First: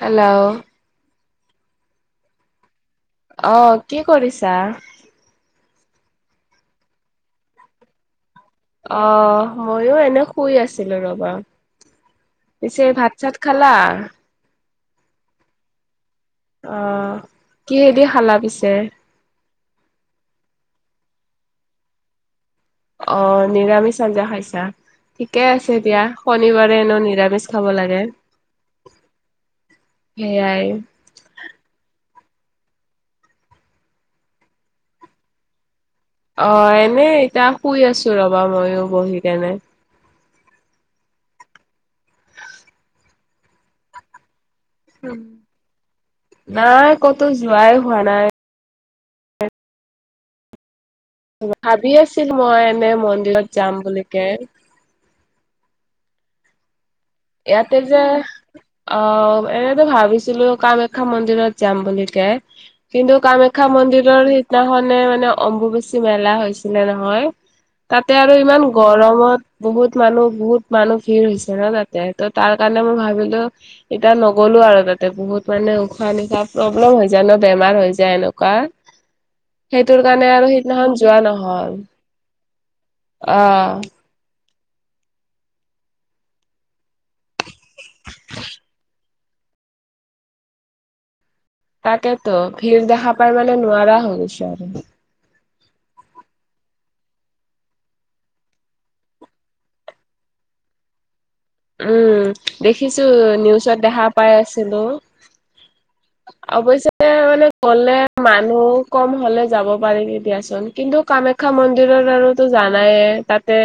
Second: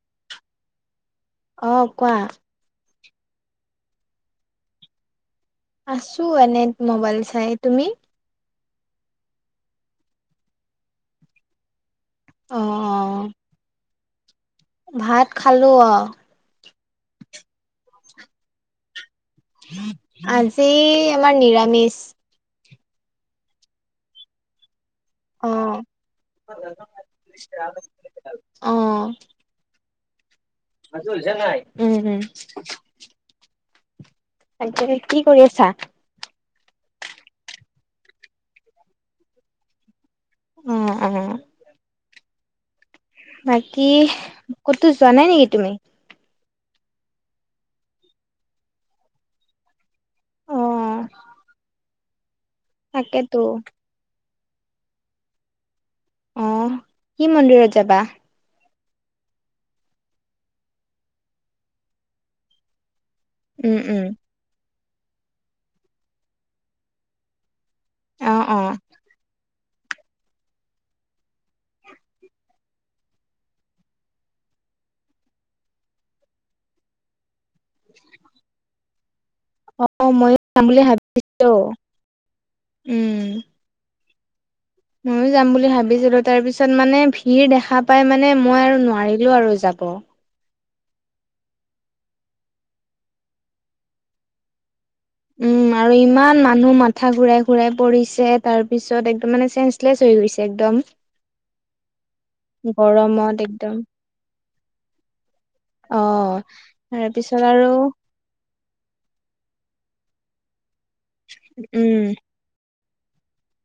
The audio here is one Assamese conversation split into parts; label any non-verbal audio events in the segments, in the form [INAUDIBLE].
হেল্ল' অঁ কোৱা আহ কি কৰিছা! আছো এনে মোবাইল চাই তুমি আহ মইও এনে শুই আছিলো ৰবা অ চ ভাত চাত খালা ভাত খালো অঁ। অঁ কিহেদি খালা পিছে আজি আমাৰ নিৰামিষ অঁ নিৰামিষ চ আঞ্জা খাই ছা ঠিকে অ আছে এতিয়া শনিবাৰে এন নিৰামিষ খাব লাগে সেইয়াই আজ উল নাই উম উম। আ কি কৰি আছা। অঁ এনে এতিয়া শুই আছো ৰবা মইও বহি কেনে? উম উম। বাকী ক'তো যোৱা নাই নেকি তুমি? নাই কতো যোৱাই হোৱা নাই। অ ভাবি আছিল মই এনে তাকেতো মন্দিৰত যাম বুলিকে আহ কি মন্দিৰত যাবা অঁ এনেতো ভাবিছিলো কামাখ্যা মন্দিৰত যাম বুলি কে কিন্তু কামাখ্যা উম উম মন্দিৰৰ সিদিনাখনে মানে অম্বু বেচি মেলা হৈছিলে নহয় তাতে আৰু অ অ ইমান গৰমত বহুত মানুহ বহুত মানুহ ভিৰ হৈছে ন তাত ত তাৰ কাৰণে মই ভাবিলো এতিয়া নগলো আৰু তাতে বহুত মানে উশাহ নিশাহ প্ৰব্লেম হৈ যা ন বেমাৰ হৈ যায় এনেকুৱা সেইটোৰ অ কাৰণে ময়ো আৰু যাম বুলি সিদিনাখন যোৱা ভাবিছিলো নহল আহ মইয়ো যাম বুলি ভাবিছিলো তাৰ পিছত মানে ভিৰ দেখা পাই মানে মই আৰু নোৱাৰিলো আৰু যাম অঁ তাকতো ভিৰ দেখা পাৰেমানে নোৱাৰা হৈ গৈছো আৰু উম আৰু ইমান মানুহ মাথা ঘুৰাই ঘুৰাই পৰিছে তাৰ পিছত একদম মানে চেঞ্চলেচ হৈ একদম উম দেখিছো গৰমত একদম নিউজত দেখা পাই আছিলো অ অৱশ্য তাৰপিছত মানে আৰু গলে মানুহ কম হলে যাব পাৰে নি দিয়াচোন কিন্তু কামাখ্যা মন্দিৰৰ উম আৰুতো জানায়ে তাতে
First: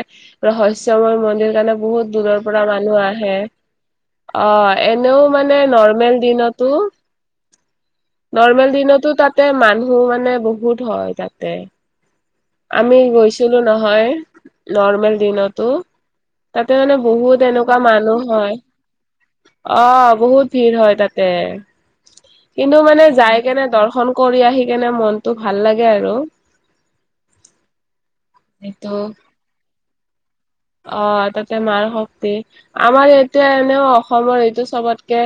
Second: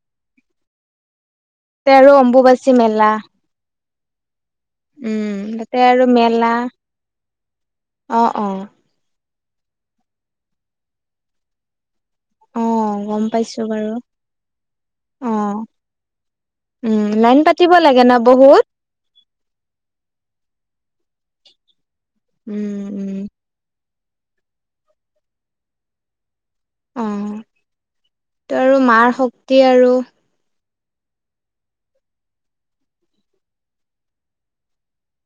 ৰহস্যময় মন্দিৰ সেইকাৰণে তাতে আৰু বহুত দূৰৰ পৰা অম্বুবাচী মানুহ মেলা আহে অঁ এনেও উম মানে তাতে আৰু নৰ্মেল মেলা দিনতো অ অ নৰ্মেল দিনতো তাতে মানুহ মানে বহুত হয় তাতে অ আমি গম পাইছো গৈছিলো বাৰু নহয় নৰ্মেল অ দিনতো তাতে মানে উম লাইন বহুত পাতিব এনেকুৱা লাগে ন মানুহ হয় বহুত অ বহুত ভিৰ হয় তাতে উম কিন্তু মানে উম যাই কেনে দৰ্শন কৰি আহি কেনে মনতটো ভাল লাগে আৰু অ ত আৰু এইটো মাৰ শক্তি আৰু অ তাতে মাৰ শক্তি আমাৰ এতিয়া এনেও অসমৰ এইটো চবতকে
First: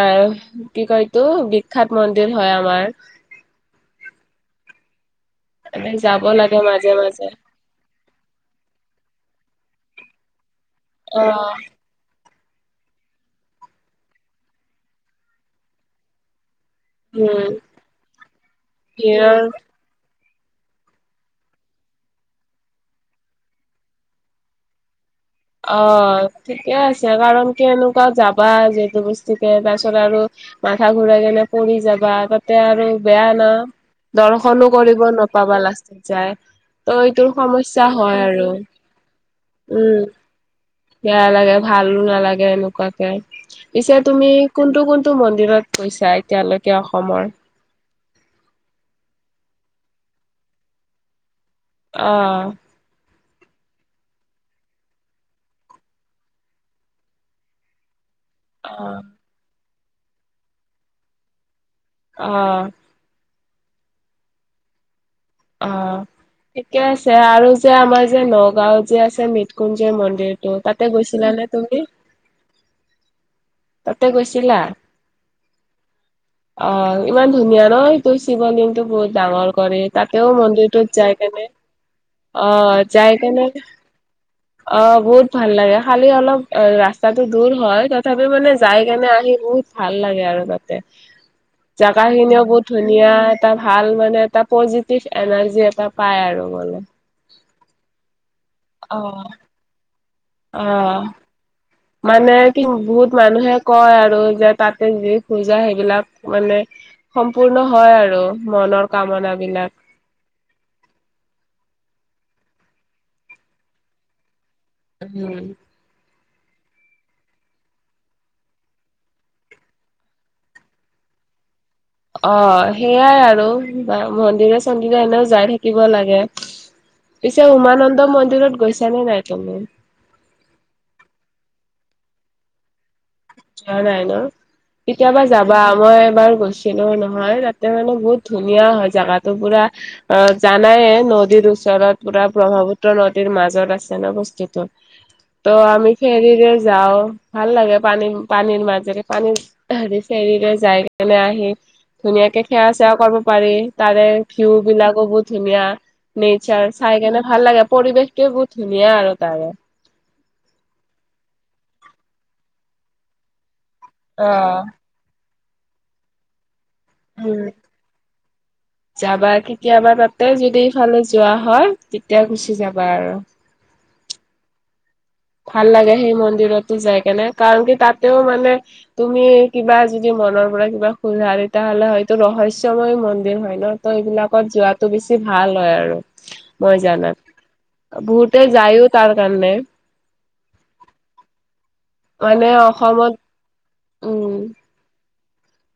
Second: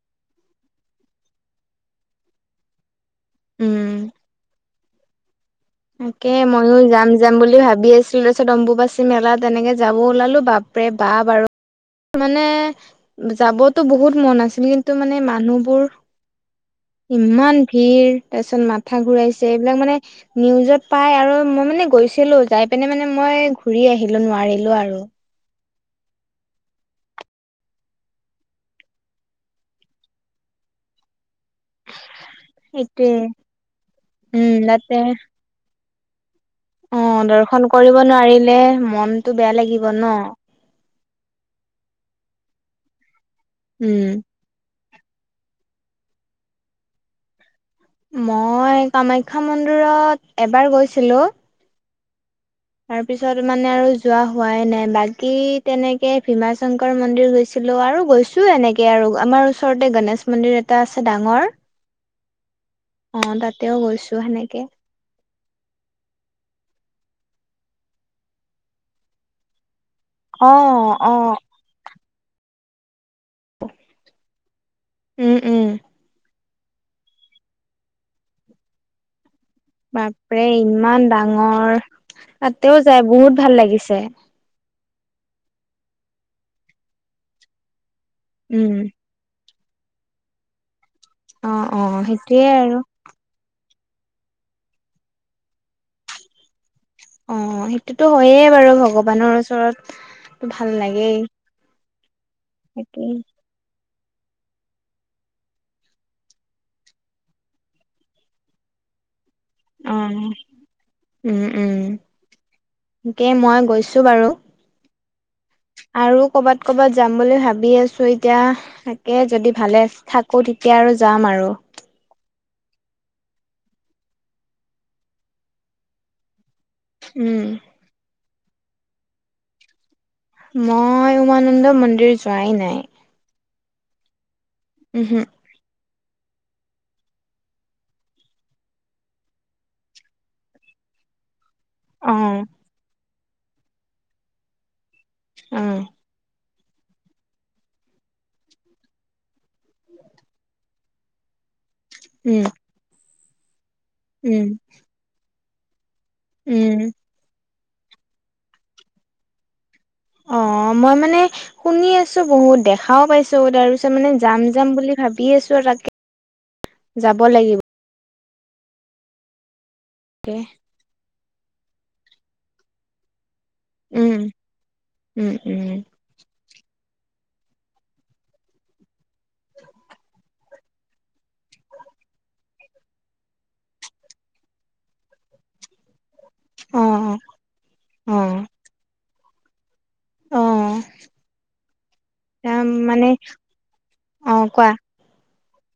আহ কি কতো বিখ্যাত মন্দিৰ হয় আমাৰ উম। আমি যাব তাকে লাগে ময়ো মাজে যাম মাজে যাম বুলি ভাবি আছিলো তাৰপিছত অম্বুবাচী মেলাত তেনেকে যাব ওলালো বাপৰে অ বাপা আৰু মানে যাবতো বহুত মন আছিল কিন্তু মানে মানুহবোৰ উম ইমান ভিৰ তাৰপিছত মাথা হিৰৰ ঘূৰাইছে এইবিলাক মানে নিউজত পাই আৰু মই মানে গৈছিলো যাই পিনে মানে মই ঘূৰি আহিলো নোৱাৰিলো আৰু অ ঠিকে আছে কাৰণ কেনেকুৱা যাবা যিহেতু বস্তুকে তাৰপিছত আৰু মাথা ঘূৰা যেনে কৰি যাবা তাতে আৰু সেইটোৱে বেয়া না উম দৰ্শনো তাতে কৰিব নপাবা লাষ্ট য অ ত' এইটোৰ দৰ্শন সমস্যা কৰিব হয় আৰু নোৱাৰিলে মনটো বেয়া লাগিব ন উম। বেয়া লাগে ভালো নালাগে এনেকুৱাকে পিছে উম তুমি কোনটো কোন টো মন্দিৰত কৈছা এতিয়ালৈকে অসমৰ মই কামাখ্যা মন্দিৰত এবাৰ গৈছিলো। অ তাৰ পিছত মানে আৰু যোৱা হোৱাই নাই বাকী তেনেকে ভীমা শংকৰ মন্দিৰ গৈছিলো আৰু গৈছো। টো এনেকে অ', আৰু আমাৰ ওচৰতে গনেশ মন্দিৰ এটা আছে ডাঙৰ। অ। অ তাতেও গৈছো সেনেকে অ থিকে আছে আৰু যে আমাৰ যে নগাঁও যে আছে মিটকু য় অ মন্দিৰটো তাতে অ গৈছিলাানে তুমি? তাতে গৈছিলা? উম উম অ ইমান ধুনীয়া নহ তোৰ শিৱলিংতটো বহুত ডাঙৰ কৰে তাতেও বাপৰে মন্দিৰটোত ইমান যাই কেনে ডাঙৰ অ তাতেও যাই বহুত কেনে ভাল লাগিছে অ বহুত ভাল লাগে খালি অলপ ৰাস্তাটো দূৰ হয়। ত তাপি মানে উম যাই কেনে আহি বহুত ভাল লাগে আৰু তাতে অ অ জাগা খিনিও সেইটোয়ে বহুত আৰু ধুনীয়া এটা ভাল মানে এটা পজিটিভ এনাৰ্জি এটা পাই আৰু মানে অ সেইটোতো হয়য়ে বাৰু অ'। ভগৱানৰ ওচৰত ভাল অ', লাগেই। মানে কি বহুত তাকেই মানুহে কয় আৰু যে তাতে যি খোজা সেইবিলাক মানে সম্পূৰ্ণ হয় আৰু মনৰ কামনা অ উম উম। তাকে মই গৈছো বাৰু উম আৰু কবাত কবাত যাম বুলি ভাবি আছোঁ এতিয়া তাকে যদি ভালে থাকো তেতিয়া আৰু যাম যাম আৰু অ সেইয়াই আৰু মন্দিৰে চন্দিৰে এনেও যাই থাকিব লাগে উম পিছে উমানন্দ মন্দিৰত গৈছানে নাই তুমি? মই উমানন্দ মন্দিৰ যোৱাই নাই। যোৱা নাই ন কেতিয়াবা উমহু যাবা মই এবাৰ গৈছিলো নহয় তাতে মানে বহুত ধুনীয়া হয় জোগা পুৰা অ জানায়। নদীৰ ওচ ৰত অ পুৰা ব্ৰহ্মপুত্ৰ নদীৰ মাজত আছে ন বস্তিতো ত অ আমি ফেৰিৰে যাও ভাল লাগে পানী। পানীৰ মাজেৰে পানী হেৰি ফেৰি লৈ যাই কেনে আহি ধুনীয়াকে উম সেৱা সেৱা কৰিব পাৰি তাৰে উম ভিউ বিলাকো বহুত ধুনীয়া নেচাৰ উম চাই কেনে ভাল লাগে। পৰিৱেশটোৱে বহুত ধুনীয়া আৰু তাৰে অ মই মানে শুনি আছো বহুত দেখাও পাইছো তাৰপিছত তাৰ মানে অ যাম যাম বুলি ভাবি আছো আৰু তাকে যাব উম লাগিব যাবা কেতিয়াবা তাতে যদি সেইফালে যোৱা হয় তেতিয়া গুচি যাবা আৰু উম উম ভাল উম লাগে সেই মন্দিৰত যাই কেনে কাৰণ কি তাতেও মানে তুমি কিবা যদি মনৰ পৰা কিবা খোজা তেতিয়া নহলে হয়টো ৰহস্যময় মন্দিৰ হয় ন ত এইবিলাকত যোৱাটো বেছি ভাল হয় আৰু অ মই জানাত অ বহুতে যায়ও তাৰ কাৰণে অ মানে তাম মানে অসমত অ উম কোৱা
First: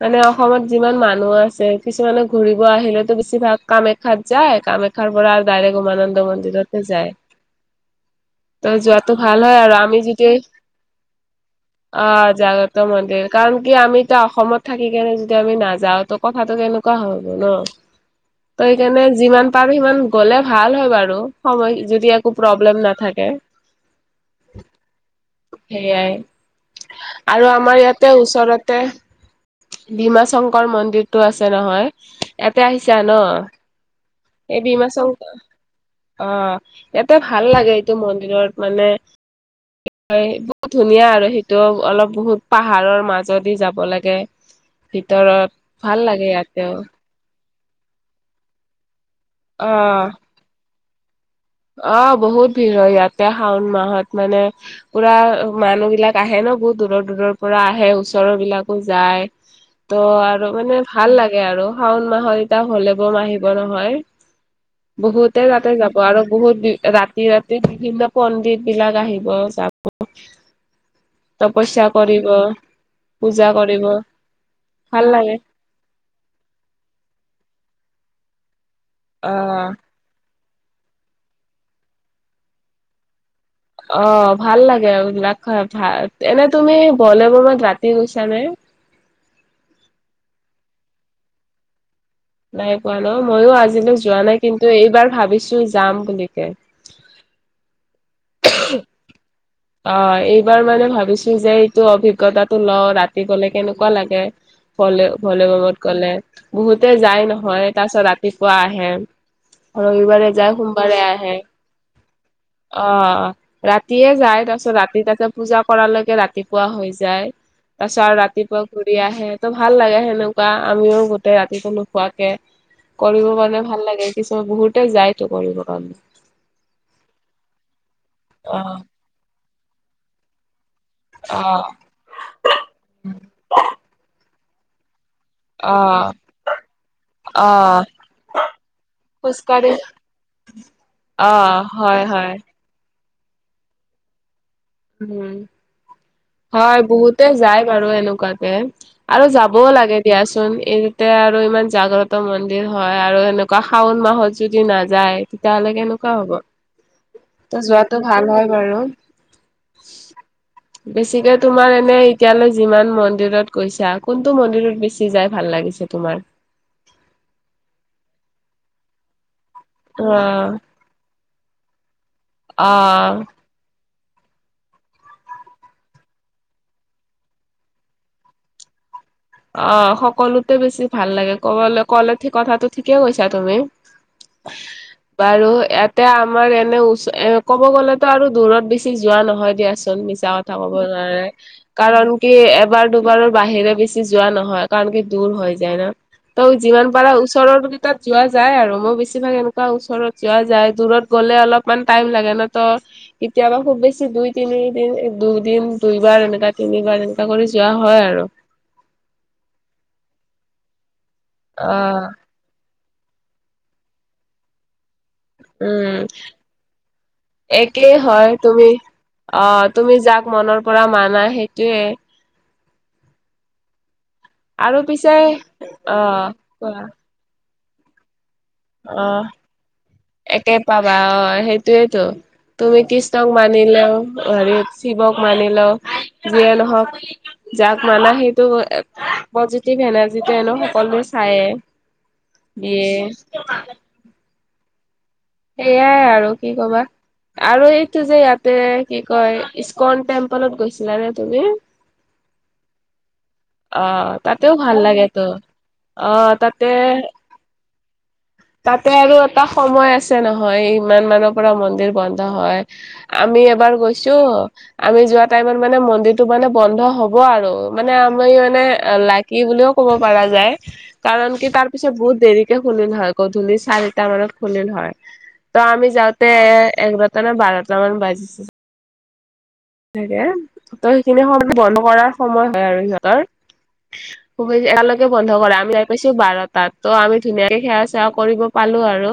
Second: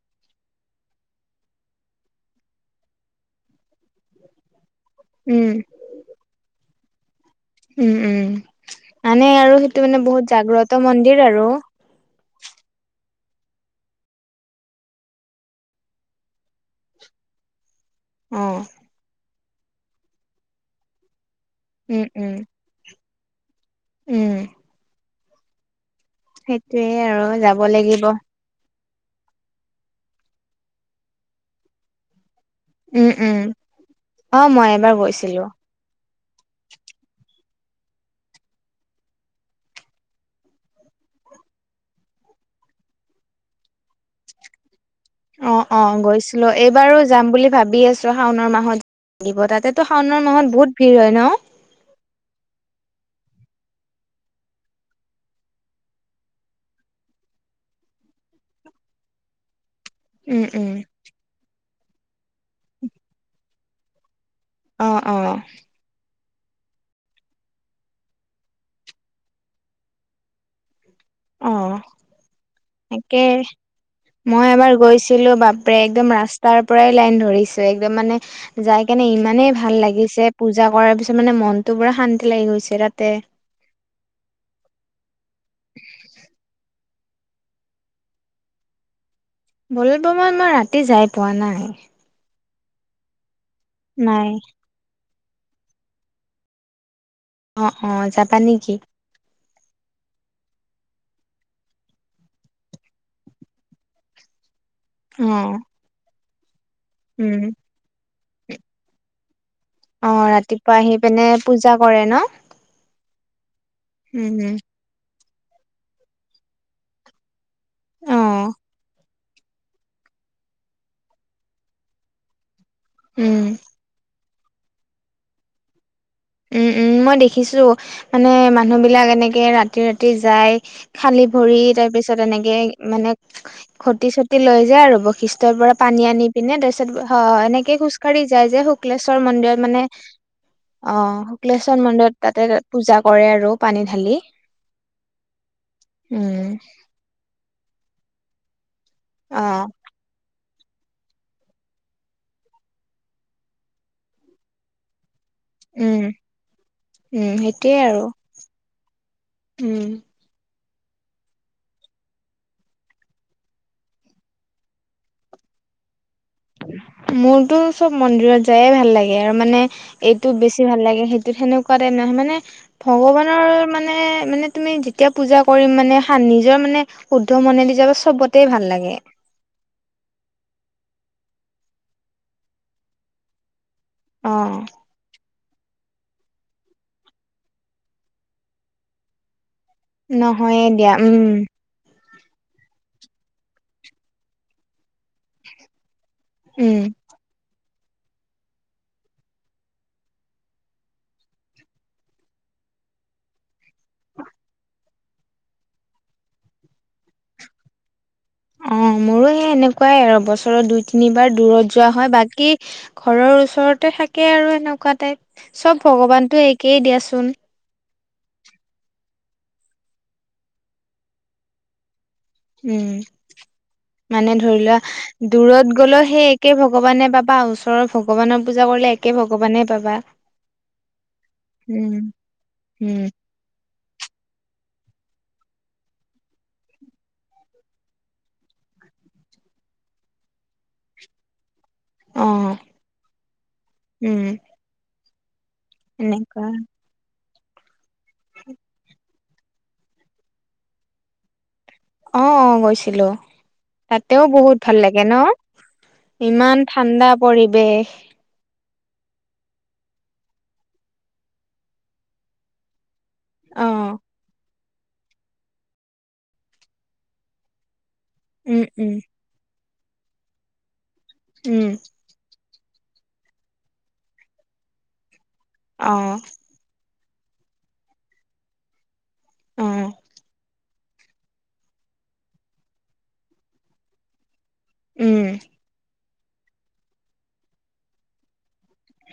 মানে অসমত যিমান মানুহ আছে কিছুমানে ঘুৰিব আহিলেতো বেছিভাগ কামাখ্যাত যায় কামাখ্যা তাৰ পৰা আৰু উম ডাইৰেক উমানন্দ মন্দিৰতে যায় উম উম তই যোৱাটো মানে ভাল হয় আৰু সেইটো আমি মানে বহুত যদি জাগ্ৰত মন্দিৰ আৰু আ জাগ্ৰত মন্দিৰ কাৰণ কি আমি এতিয়া অসমত থাকি কেনে যদি আমি নাযাওঁ ত কথাটো কেনেকুৱা হব ন ত উম সেইকাৰণে যিমান পাৰো সিমান গলে ভাল হয় বাৰু সময় যদি একো উম প্ৰব্লেম নাথাকে উম সেইয়াই সেইটোয়ে আৰু যাব আমাৰ লাগিব ইয়াতে ওচৰত তে ভীমা শংকৰ মন্দিৰটো আছে নহয় ইয়াতে আহিছা উম ন উম অ এই মই বিমা এবাৰ শং গৈছিলো অ ইয়াতে ভাল লাগে এইটো মন্দিৰত মানে বহুত ধুনীয়া আৰু সেইটো অলপ বহুত পাহাৰৰ মাজত যাব লাগে ভিতৰত অ অ ভাল লাগে গৈছিলো ইয়াতেও এইবাৰো যাম বুলি ভাবি আছো শাওণৰ মাহত দিব তাতে তো অ', শাওণৰ মাহত বহুত ভিৰ হয় ন অ বহুত ভিৰ হয় ইয়াতে শাওণ মাহত মানে পুৰা মানুহ বিলাক আহে ন বহুত দূৰৰ দূৰৰ পৰা আহে ওচৰৰ বিলাকো যায় ত' উম আৰু উম মানে ভাল লাগে আৰু শাওণ মাহত এতিয়া হলে বম আহিব নহয় অ অ বহুতে তাতে যাব আৰু বহুত ৰাতি ৰাতি বিভিন্ন পণ্ডিত বিলাক আহিব যাব অ তপস্যা কৰিব, তাকে পূজা কৰিব। মই এবাৰ ভাল গৈছিলো লাগে। বাপৰে একদম ৰাস্তাৰ পৰাই লাইন ধৰিছো একদম মানে। যাই কেনে ইমানেই অ' ভাল লাগিছে। পূজা কৰাৰ পিছত মানে মনটো পুৰা শান্তি লাগি গৈছে তাতে। অ' ভাল লাগে ৰা ভা এনে তুমি বলে বমত ৰাতি গৈছা নে' [INAUDIBLE] বল ব্ৰমত মই ৰাতি যাই পোৱা নাই। নাই পোৱা ন? ময়ো আজিলৈ যোৱা নাই কিন্তু এইবাৰ ভাবিছো যাম বুলি কে। অ অ, যাবা নেকি। অ। এইবাৰ মানে ভাবিছো যে এইটো অভিজ্ঞতাটো লওঁ ৰাতি গলে কেনেকুৱা লাগে। ভলে ভলে অ বমত গ'লে বহুতে যাই উম। নহয় তাৰ পিছত ৰাতিপুৱা আহে। অ ৰবিবাৰে যায় ৰাতিপুৱা আহি সোমবাৰে পিনে আহে পূজা কৰে ন? অ। ৰাতিয়ে উম যায়, উম তাৰপিছত ৰাতি তাতে পূজা কৰালৈকে ৰাতিপুৱা হৈ যায়। তাৰপিছত অ আৰু ৰাতিপুৱা ঘূৰি আহে ত ভাল লাগে সেনেকুৱা আমিও গোতেেই ৰাতিটো নোখোৱাকে। কৰিব উম। কাৰণে ভাল লাগে কিছুমান বহুতে যায়তো কৰিব কাৰণে। উম উম, মই দেখিছো মানে অ মানুহ বিলাক এনেকে ৰাতি ৰাতি যায়। খালি ভৰি অ', তাৰ পিছত এনেকে মানে খুঁটি চুটি লৈ যায় আৰু। খ্ৰীষ্টৰ পৰা পানী অ', আনি পিনে তাৰপিছত এনেকে অ', খোজকাাঢ়ি যায় যে শুক্লেশ্বৰ মন্দিৰত মানে। উম। অ' শুক্লেশ্বৰ মন্দিৰত তাতে পূজা কৰে আৰু পানী ঢালি। উম উম। হয় বহুতে যায় বাৰু এনেকুৱাকে। আৰু অ যাবও লাগে দিয়াচোন। এইতে আৰু ইমান জাগ্ৰত মন্দিৰ হয় আৰু এেনেকুৱা শাওন মাহত যদি নাযায়। তেতিয়াহলে উম কেনেকুৱা হ'ব, উম ত সেইটোয়ে যোৱাাতটো আৰু ভাল হয় বাৰু। উম। [INAUDIBLE] বেছিকে তোমাৰ এনে এতিয়ালৈ যিমান মন্দিৰত গৈছা কোনটো মন্দিৰত বেছি যাই ভাল। ভাল লাগিছে তোমাৰ' মোৰতো চব মন্দিৰত যায়ে ভাল লাগে আৰু মানে এইটো অ', বেছি ভাল লাগে সেইটো। সেনেকুৱা টাইপ নাহয় মানে অ', ভগৱানৰ মানে। এ মানে তুমি যেতিয়া পূজা কৰিম মানে নিজৰ মানে শুদ্ধ মনে দি যাব চবতে ভাল লাগে। অ' সকলোতে বেছি ভাল লাগে কব কলে কথাটো ঠিকে কৈছা তুমি। অ বাৰু ইয়াত। এতিয়া আমাৰ এনে চ এ ক'ব গ'লেতো আৰু দূৰত বেছি যোৱা নহয় দিয়া। মিছা কথা নহয়ে কব দিয়া যোৱা নাই উম কাৰণ কি এবাৰ দুবাৰৰ বাহিৰেছি। যোৱা নহয়, কাৰণ কি দূৰ হৈ যায় ন ত উম যিমান পাৰা ওচৰত। তাত যোৱা যায় আৰু মই বেছিভাগ এনেকুৱা ওচৰত যোৱা যায় দূৰত গ'লে অলপমান টাইম লাগে ন তো। কেতিয়াবা। খুব বেছি দুই তিনিদিন দুইদিন দুই বাৰ এনেকা তিনিবাৰ এনেকা কৰি যোৱা হয় আৰু। অ' মোৰো সেই এনেকুৱাই আৰু বছৰ দুই তিনিবাৰ অ দূৰত যোৱা হয় বাকী ঘৰৰ ওচৰত। ওচৰতে থাকে আৰু এনেকুৱা টাইপ চব উম ভগৱানতটো একেই দিয়াচোন। একেই হয়, তুমি অ তুমি যাক মনৰ পৰা মানা সেইটোয়ে। উম। মানে ধৰি লোৱা আৰু পিছে দূৰত অ গ'লেও সেই একে কোৱা ভগৱানে পাবা ওচৰৰ ভগৱানৰ। পূজা কৰিলে অ একে ভগৱানে পাবা। একে পাবা অ, উম সেইটোৱেতো তুমি উম, কৃষ্ণক মানিলেও। হেৰি শিৱক মানি লও যিয়ে নহওক যাক মানা সেইটো। পজিটিভ এনাৰ্জি নো সকলোৱে চায় অ' দিয়ে। উম। সেইয়াই আৰু এনেকুৱা কি কবা আৰু এইটো যে ইয়াতে কি। কয় ই্কন টেম্পলত গৈছিলানে তুমি। অ' অ' গৈছিলো আহ তাতেও ভাল লাগে ত অহ ইমান তাতে ঠাণ্ডা পৰিৱেশ তাতে আৰু এটা সময় আছে নহয় ইমান মানৰ পৰা মন্দিৰ বন্ধ হয়। আমি এবাৰ অ' গৈছো আমি যোৱা টাইমত মানে মন্দিৰটো মানে বন্ধ হব আৰু। মানে আমি মানে উম উম লাকি বুলিও ক'ব পৰা যায় কাৰণ কি উম তাৰ পিছত বহুত দেৰি খুলিল হয় গধূলি চাৰিটা মানত খুলিল হয় ত আমি অ' যাওঁতে এ এক বা- টা নে বাৰটা মান বাজিছ- অ' ত সেইখিনি সময় বন্ধ কৰাৰ সময় হয় আৰু সিহঁতৰ। একালৈকে বন্ধ উম কৰে আমি পাইছো বাৰ তাত ত' আমি ধুনীয়াকে সেৱা চেৱা কৰিব পালো আৰু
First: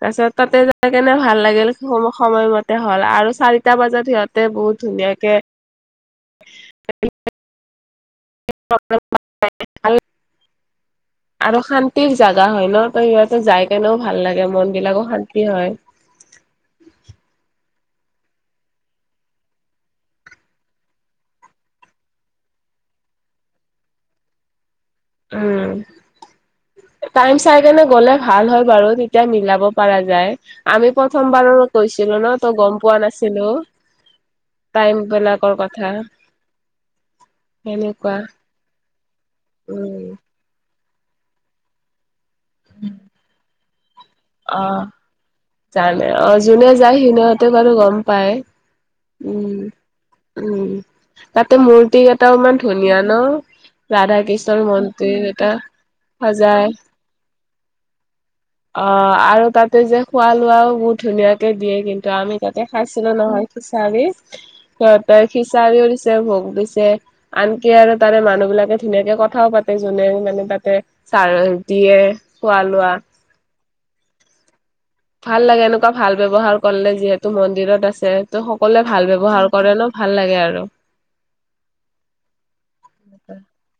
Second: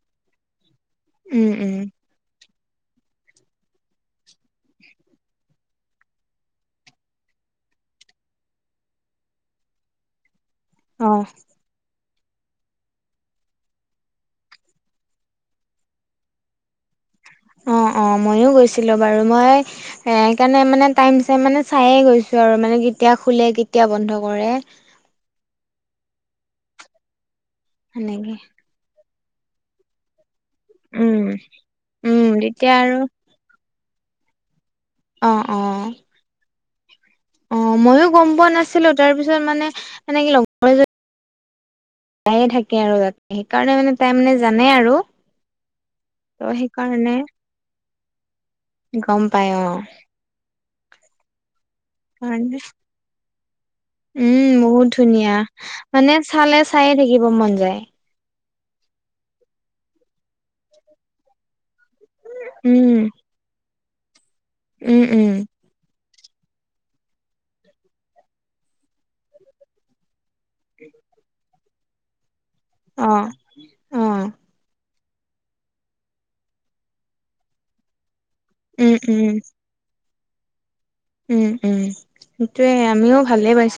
তাৰপিছত তাতে কেনে ভাল উম লাগিল উম সময়মতে হল আৰু চাৰিটা বজাত সিহঁতে বহুত ধুনীয়াকে [UNINTELLIGIBLE] অ' আৰু শান- তি জাগা হয় ন তই সিহঁতে যাই কেনেও ভাল লাগে মন বিলাকো শান্তি হয়। [INAUDIBLE] অ' অ মইয়ো গৈছিলো বাৰু মই সেইকাৰণে মানে টাইম চাইম মানে চাই গৈছো আৰু মানে খুলে কেতিয়া বন্ধ কৰে। উম টাইম চাই কেনে গ'লে সেনেকে ভাল হয় বাৰু। এতিয়া মিলাব পৰা যায় আমি উম প্ৰথম বাৰো কৈছিলো উম ন তই তেতিয়া গম আৰু পোৱা নাছিলো। টাইম অ বেলাকৰ অ কথা। অ মইো সেনেকুৱা গম পোৱা নাছিলো তাৰ পিছত মানে উম সেনেকি লগৰ এজনী তায়ে থাকে আৰু ত সেইকাৰণে মানে তাই মানে অ জানে আৰু। জানে অ ত যোনে যায় সেইকাৰণে সিনেহঁতে কো গম পায়। গম পাই উম অ উম তাতে মূৰ্তি কেইটাও ইমান কাৰণে ধুনীয়া ন। ৰাধা উম কৃষ্ণৰ বহুত মন্দিৰ ধুনীয়া এটা মানে চালে সজায়। চায়ে থাকিব মন যায় অ আৰু তাতে যে খোৱা লোৱাও বহুত ধুনীয়াকে দিয়ে কিন্তু আমি তাতে উম খাইছিলো নহয়। চাৰি উম তাৰ উম খি চাৰি। ভোগ দিছে আনকি আৰু তাৰে মানুহ বিলাকে ধুনীয়াকে কথাও পাতে যোনে মানে তাতে চাৰ দিয়ে খোৱা লোৱা। অ অ ভাল লাগে এনেকুৱা ভাল ব্যৱহাৰ কৰিলে যিহেতু মন্দিৰত আছে। ত সকলোৱে উম ভাল উম ব্যৱহাৰ কৰে ন ভাল লাগে আৰু। উম উম সেইটোয়ে আমিও ভালে পাইছ-